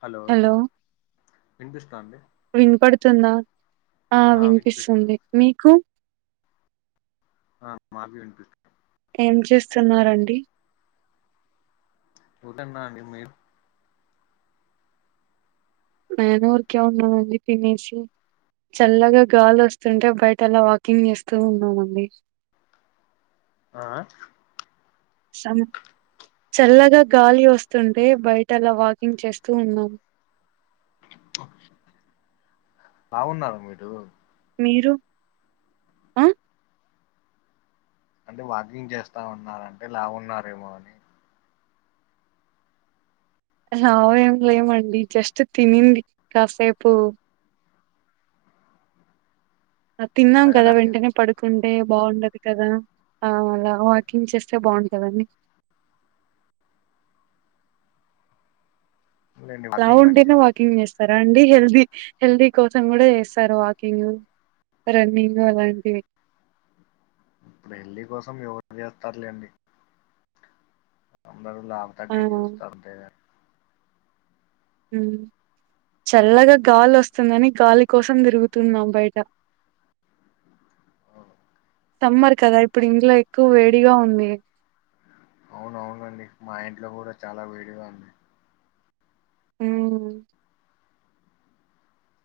Hello వినిపిస్థాంది. తుందా ఆ వినిపిస్తుంది మీకు ఆ మాకి వినిపిస్తుంది. ఏం చేస్తున్నారండి. ఊరికే ఉన్నానండి మీరు మేము ఊరికే ఉన్నామండి తినేసి చల్లగా గాలోస్తుంటే బయట అలా వాకింగ్ చేస్తూ ఉన్నామండి. ఆ చం చల్లగా గాలి వస్తుంటే బయటలా వాకింగ్ చేస్తూ ఉన్నాము. లావున్నారా మీరు మీరు ఆ అంటే వాకింగ్ చేస్తా ఉన్నారంటే లావున్నారేమో అని లావేం లేమండి జస్ట్ తినింది కాసేపు తిన్నాం కదా అడగడానికే వెంటనే పడుకుం న్టే బాగుండదు కదా ఆ అలా వాకింగ్ చేస్తే బాగుంటదని లేండి వాకింగ్ లావుంటేనే మంచిదే వాకింగ్ చేస్త రాండి. హెల్దీ హెల్దీ కోసం కూడా చేస్తారు వాకింగ్ రన్నింగ్ అలాంటివి. ఇప్పుడు హెల్ది కోసం ఎవరు చేస్తార్లేండి. బరువు లావు ఆ తగ్గించి చూస్తా అంతే యూ చల్లగా గాలి వస్తుందని గాలి కోసం తిరుగుతున్నాం బయట సమ్మర్ కదా ఇప్పుడు ఇంట్లో ఎక్కువ వేడిగా ఉంది అవును అవును అండి మా ఇంట్లో కూడా చాలా వేడిగా ఉంది ఉహ్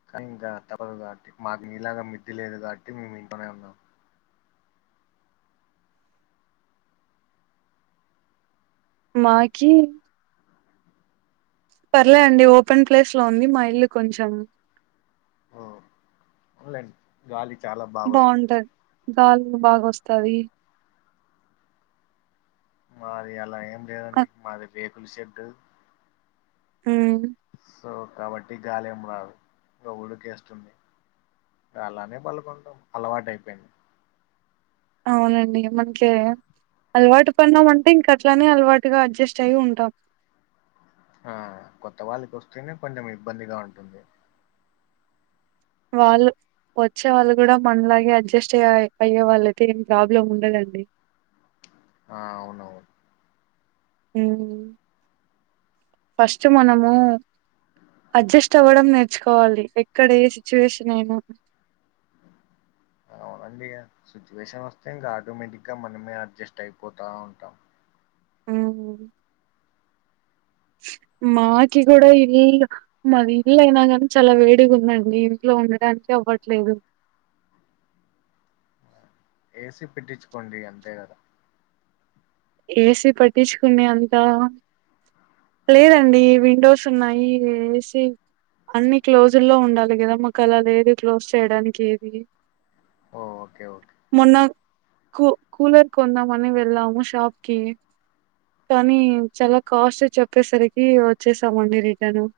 కానీ ఇంకా తప్పదు కాబట్టి మాకు నీలాగా మిడ్డీ లేదు కాబట్టి మేము ఇంట్లోనే ఉన్నాం మాకీ పర్లేదు అండి ఓపెన్ ప్లేస్ లో ఉంది మా ఇల్లు కొంచెం ఓ ఓన్ లేండి గాలి చాలా బాగా వస్ బాగుంటది గాలి బాగా వస్తాది మాది అలా ఎమ్ లేదండి మాది బేబ్ తులసి చెట్టు [inaudible] సో కాబట్టి గాలి ఏం రాదు ఇంక ఉడక వేస్తుంది అలానే పడుకుంటాం అలవాటై పోయింది అవునండి మనకి అలవాటు పన్నాం అంటే ఇంక అట్ల నే అలవాటుగా అడ్జస్ట్ అయ్యి ఉంటాం ఆ కొత్త వాళ్ళకి వస్తేనే కొంచెం ఇబ్బందిగా ఉంటుంది వాళ్ళు వచ్చే వాళ్ళు కూడా మనలాగే అడ్జస్ట్ అయ్యి అయ్యే వాళ్ళ అయితే ఏం ప్రాబ్లం ఉండదండి ఆ అవునవును యూ ఫస్ట్ మనము అడ్జస్ట్ అవ్వడం నేర్చుకోవాలి ఎక్కడ ఏ సిట్యుయేషన్ అయినా వండి ఆ సిట్యుయేషన్ వస్తే ఇంకా ఆటోమేటిక్ గా మనమే అడ్జస్ట్ అయిపోతా ఉంటాం యూ మాకి కూడా ఇల్లు మాది ఇల్లు అయినా కానీ చాలా వేడిగా ఉంది అండి ఇంట్లో ఉండడానికి అవ్వట్లేదు ఏసీ పెట్టించుకోండి అంతే కదా ఏసీ పెట్టించుకునే అంతా లేదండి విండోస్ ఉన్నాయి ఏసీ అన్ని క్లోజ్ లో ఉండాలి కదా మాకు అలా లేదు క్లోజ్ చేయడానికి ఏది ఓ, ఓకే ఓకే మొన్నా కు కూలర్ కొందామని వెళ్ళాము షాప్ కి కానీ చాలా కాస్ట్ చెప్పేసరికి వచ్చేసామండి రిటర్న్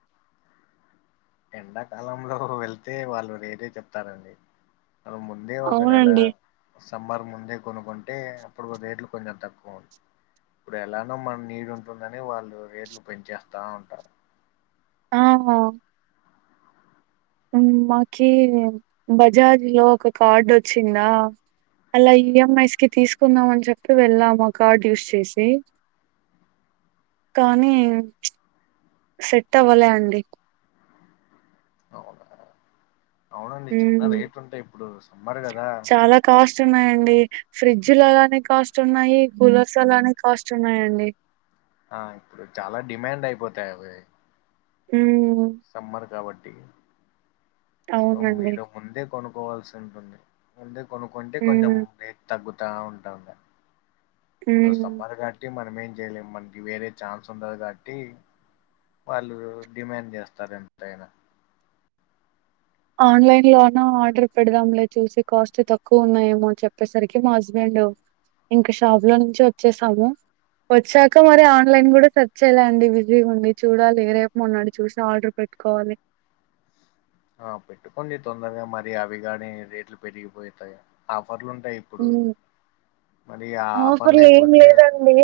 ఎండాకాలంలో వెళ్తే వాళ్ళు రేట్ ఏ చెప్తారండి అ ముందే ఒక్క నేల అవునండి. సమ్మర్ ముందే కొనుకున్ అంటే అప్పుడు రేట్లు కొంచెం తక్కువ ఉన్ ఇప్పుడు ఎలానో మన నీడు ఉంటుందని వాళ్ళు రేట్లు పెంచేస్తా ఉంటారు ఆ యూ మాకి బజాజ్ లో ఒక కార్డ్ వచ్చిందా అలా ఈఎంఐస్ కి తీసుకుందాం అని చెప్పి వెళ్ళాము ఆ కార్డ్ యూస్ చేసి కానీ ఉహ్ సెట్ అవ్వలే అండి అవునా అవునండి చాలా హ్మ్ రేట్లు ఉంటాయి ఇప్పుడు సమ్మర్ కదా చాలా కాస్ట్ ఉన్నాయ్ డి ఫ్రిడ్జ్ లు అలానే కాస్ట్ ఉన్నాయి కూలర్స్ అలానే కాస్ట్ ఉన్నాయ్ అండి ఆ ఇప్పుడు చాలా డిమాండ్ అయిపోతాయి అవి ఉ సమ్మర్ కాబట్టి సో అవునండి మీరు ముందే కొను పోవాల్సి ఉంటుంది అంటె కొనుక్కుంటే కొంచెం హ్మ్ రేట్ తగ్గు తా ఉంటాండ హ్మ్ [unintelligible] గాట్టి మనమేం జేయలేం మనకి వేరే ఛాన్స్ ఉండదు కాబట్టి వాళ్ళు డిమాండ్ చేస్తారు ఎంతైనా ఆన్లైన్ లోన ఆర్డర్ పెడదాం లే చూసి కాస్ట్ తక్కువ ఉన్నాయేమోని చెప్పేసరికి మా హస్బెండ్ ఇంక షాప్ లో నుంచి వచ్చేసాము వచ్చాక మరి ఆన్లైన్ కుడా సర్చ్ చేయలేండి బిజీగా ఉండి చూడాలి రేపు మన్నాడొ చూసి ఆర్డర్ పెట్టుకోవాలి ఆ పెట్టుకోండి తొందరగా మరి అవి గాని రేట్లు పెరిగిపోతాయి ఆఫర్లు ఉంటాయి ఇప్పుడు ఉమ్ మరి ఆ ఆఫర్ ఆఫర్లు ఏం లేకపోతే లేదండి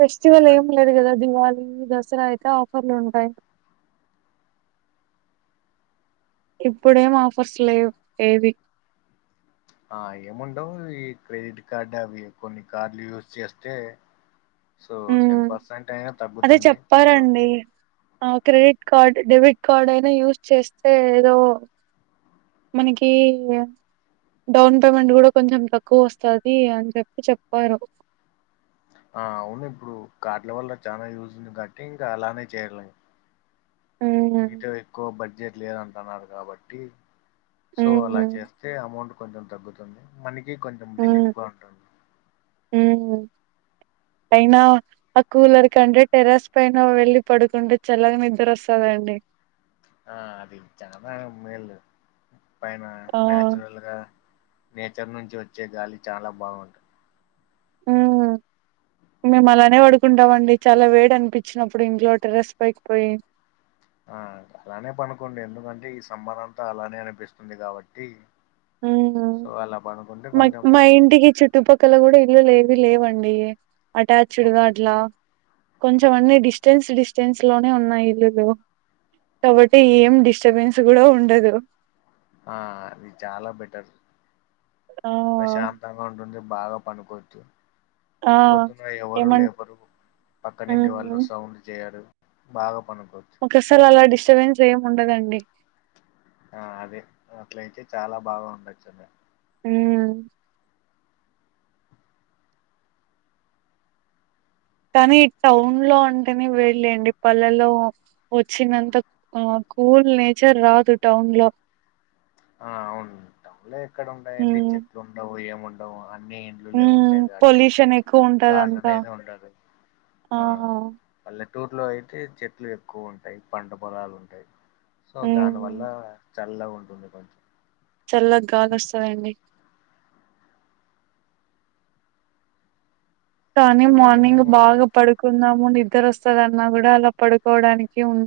ఫెస్టివల్ ఏం లేదు గదా దివళి ఉ దసరా అయితే ఆఫర్లుంటాయ్ ఇప్పుడేం ఆఫర్స్ లేవ్ ఏవి ఆ ఏముండవు ఈ క్రెడిట్ కార్డు అవి కొన్ని కార్డులు యూజ్ చేస్తే సో టెన్ ఉమ్ పర్సెంట్ అయినా అదే తగ్గుతుంది సో చెప్పారండి ఆ క్రెడిట్ కార్డ్ డెబిట్ కార్డ్ అయినా యూస్ చేస్తే ఏదో మనకి డౌన్ పేమెంట్ కూడా కొంచెం తక్కువ వస్తుంది అని చెప్పి చెప్పారు ఆ అవును ఇప్పుడు కాడ్ల వల్ల చాలా యూజ్ ఉంది కాబట్టి ఇంకా అలానే చేయలిం మ్మ్ మీతో ఎక్కువ బడ్జెట్ లేదంటున్నారు కాబట్టి సో అలా మ్మ్ చేస్తే అమౌంట్ కొంచెం తగ్గుతుంది మనకి [unintelligible] కొంచం మ్మ్ రిలీఫ్ గా ఉంటుంది మ్మ్ అయినా ఆ కూలర్ కంటే టెరస్ పైన వెళ్ళి పడుకుంటే చల్లగా నిద్ర వస్తదండి ఆ అది చాలా మేలు పైన ఆ నాచ్చురల్ గా నేచర్ నుంచి వచ్చే గాలి చాలా బాగుంటాయ్ ఆ మేము అలానే పడుకుంటాం అండి చాలా వేడి అనిపించినప్పుడు ఇంట్లో టెర్రస్ పైకిపోయి ఆ అలానే పనుకోండి ఎందుకంటే ఈ సమ్మర్ అంతా అలానే అనిపిస్తుంది కాబట్టి సో అలా పను మ మా ఇంటికి చుట్టుపక్కల గుడా ఇల్లులు ఏవి లేవండి అటాచ్డ్ గా అట్లా కొంచం అన్ని డిస్టెన్స్ డిస్టెన్స్ లోనే ఉన్నాయి ఇల్లులు కాబట్టి ఏం డిస్టబెన్స్ కూడా ఉండదు ఆ అది చాలా బెటర్ ఆ ప్రశాంతంగ ఉంటుంది బాగా పనుకోచ్చు ఆ పొద్దున్నే ఎవరు ఏమన్ లేపరు పక్క నింటి వాళ్ళు మ్మ్ సౌండ్ చేయరు బాగా పను ఒకసారి అలా డిస్టర్బెన్స్ ఏమి ఉండదండి. ఆ అదే అట్లయితే చాలా బాగా ఉండొచ్చు అన్ ఊ కానీ టౌన్ లో అంటేనే వెళ్ళండి పల్లల్లో వచ్చినంత కూల్ నేచర్ రాదు. టౌన్ లో ఆ అవును టౌన్ లో ఎక్కడ ఉండయండి. మ్మ్ చెట్లు ఉండవు ఏముండ అవ్ య అన్న ఇండ్లులే మ్మ్ ఉంటాయి కాబట్టి పొల్యూషన్ ఎక్కువ ఉంటదంతా గాలినేది ఉండదు ఆ పల్లెటు టూర్లో అయితే చెట్లు ఎక్కువ ఉంటాయి. పంట పొలాలు ఉంటాయి. సో దాని వల్ల మ్మ్ చల్లగ ఉంటుంది కొంచ చల్ల గాలి వస్తదండి కానీ ఇప్పుడు మార్నింగ్ మేము బాగా పడుకొ ము నిద్దరవస్తాది అన్న కూడా అలా పడుకోవడానికి ఉన్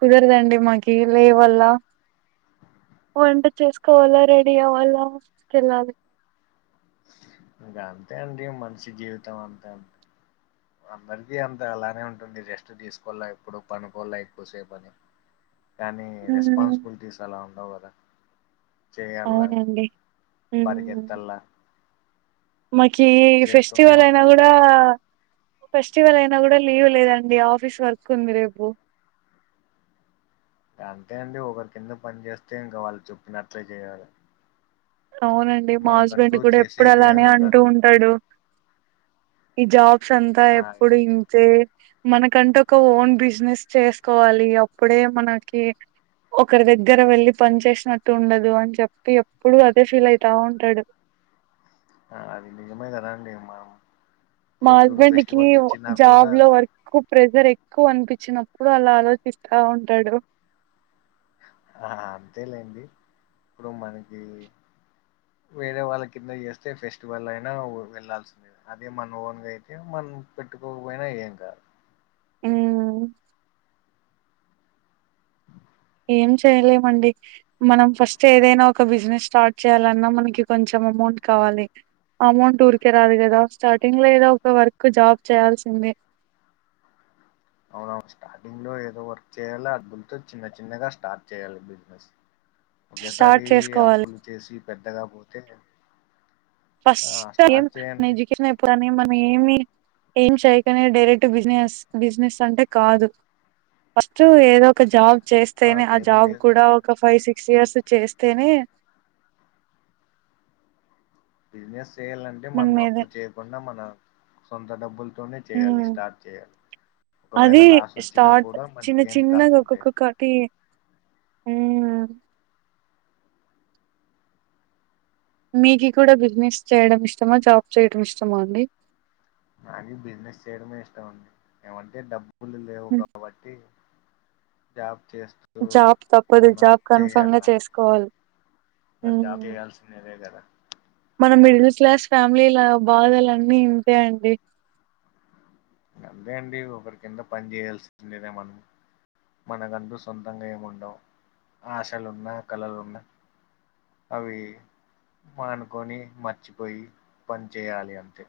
కుదరదండి. మాకి లేవల్ల వంట చేసుకోవాలా, రెడీ అవ్వాలా, తీసుకెళ్ళాలి. ఇంకా అంతే అండి మంచి జీవితం అంతే అం అందరికీ అంత అలానే ఉంటుంది. రెస్ట్ తీసుకోలా ఎప్పుడు పనుకోలా ఎక్కువసేపు అని కానీ మ్మ్ రెస్పాన్సిబిలిటీస్ అలా ఉండవు కద ద అవునండి హూఉ పరిగెత్తల్లా మకీ చేస్తూనే ఫెస్టివల్ అయినా ఉండాల కూడా ఫెస్టివల్ అయినా కూడా లీవ్ లేదండి ఆఫీస్ వర్క్ ఉంది రేపు అంతే అండి ఒకరి కింద పని చేేస్తే ఇంకా వాళ్ళు చెప్పినట్లే చేయాల అవునండి మా హస్బెండ్ కూడా ఎప్పుడు చేసేకి అలానే ఏమి అంటూ ఉండదు ఉంటాడు జాబ్ స్ అంతా ఆ ఎప్పుడు ఇంతే మనకంటే ఒక ఓన్ బిజినెస్ చేసుకోవాలి. అప్పుడే మనకి ఒకరి దగ్గర వెళ్ళి పని చేసినట్టు ఉండదు. అని చెప్పి ఎప్పుడు అ ఫీల్ అయితా ఉంటడు ఆ అది నిజమే కదండి మామ్ మా హస్బండ్ కి జాబ్ లో వర్క్ ప్రెజర్ ఎక్కువ అనిపించినప్పుడు అలా ఆలోచిస్తా ఉంటాడు. ఆ అంతేలేండి. ఇప్పుడు మనకి వేరే వాళ్ళ కింద చేస్తే ఫెస్టివల్ అయినా వెళ్లాల్సిందే. అదే మన ఓన్గా అయితే మన పెట్టుకోకపోయినా ఏం కాదు. ఊ ఏం చేయలేమండి. మనం ఫస్ట్ ఏదైనా ఒక బిజినెస్ స్టార్ట్ చేయాలన్నా, మనకి కొంచెం అమౌంట్ కావాలి. అమౌంట్ ఊరికే రాదు కదా. స్టార్టింగ్ లో ఏదో ఒక వర్క్ జాబ్ చేయాల్సిందే. అవునవు స్టార్టింగ్ లో ఏదో వర్క్ చేయల. అడ్గులతో చిన్న చిన్నగా స్టార్ట్ చేయాలి బిజినెస్. ఒకేసారి స్టార్ట్ చేసుకోవాలి అప్పులు చేసి పెద్దగా పోతే ఆ ఫస్ట్ ఏం స్టార్ట్ మన చేయండి ఎడ్యుకేషన్ అయిపోగానే మనం ఏమి ఏం చేయకనే డైరెక్ట్ బిజినెస్ బిజినెస్ అంటే కాదు. ఫస్ట్ ఏదో ఒక జాబ్ చేస్తేనే ఆ లేదు జాబ్ లేదు కూడా ఒక ఫైవ్ సిక్స్ ఇయర్స్ చేస్తేనే బిజినస్ చేయాలంటే మనం అప్పు చేయకుండా మన సొంత డబ్బులతోనే చేయాలి హ్మ్. స్టార్ట్ చేయాలి ఒకవేళ అది లాస్ వచ్చినా స్టార్ట్ కూడా మనకి ఏం కాదంటే అ మీకు కూడా బిజినెస్ చేయడం ఇష్టమా జాబ్ చేయడం ఇష్టమా అండి నాకి బిజినెస్ చేయడమే ఇష్టం అండి ఏమంటే డబ్బు లు లేవు హ్మ్. కాబట్టి జాబ్ చేస్తూ జాబ్ తప్పదు ఉన్నా జాబ్ కన్ఫర్మ్ గా చేయాల చేసుకోవాలి మరి జాబ్ చేయాల్సిందేదే కదా మనం మిడిల్ క్లాస్ ఫ్యామిలీల బాధలు అన్నీ ఇంతే అండి అంతే అండి ఒకరి కింద పని చేయాల్సిందే మనం మన కంటు సొంతంగా ఏముండవు ఆశలున్నా కళలున్నా అవి మానుకొని మర్చిపోయి పని చేయాలి అంతే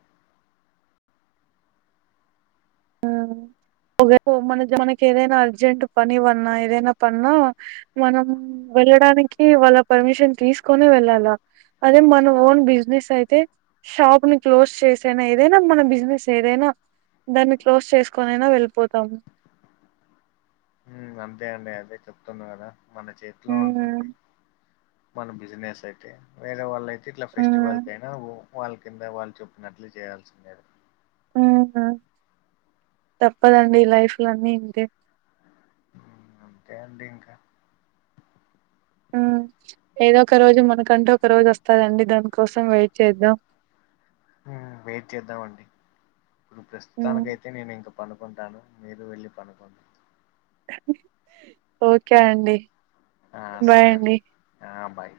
మన మనకి ఏదైనా అర్జెంట్ పని పన్నా ఏదైనా పన్నా మనం వెళ్ళడానికి వాళ్ళ పర్మిషన్ తీసుకుని వెళ్ళాలా అదే మన ఓన్ బిజినెస్ అయితే షాప్ ని క్లోజ్ చేసైనా ఏదైనా మన బిజినెస్ ఏదైనా దాన్ని క్లోజ్ చేసుకోనైనా వెళ్ళిపోతాము అంతే అండి అదే చెప్తున్నా కదా మన చేతిలో మ్మ్ ఉంటుంది మన బిజినెస్ అయితే వేరే వాళ్ళ అయితే ఇట్లా మ్మ్ ఫెస్టివల్ కైనా వాళ్ళ కింద వాళ్ళు చెప్పినట్లు చేయాల్సిందే ఆ తప్పదండి లైఫ్ లో అన్ని ఇంతే అంతే అండి ఇంకా ఏదో ఒక రోజు మనకంటూ ఒక రోజు వస్తందండి దానికోసం వెయిట్ చేద్దాం వెయిట్ చేద్దామండి ఇప్పుడు హ్మ్ ప్రస్తుతానికి అయితే నేను ఇంక పనుకుంటాను మీరు వెళ్ళి పనుకొండి ఓకే అండి ఆ బాయ్ సరే అండి ఆ బాయ్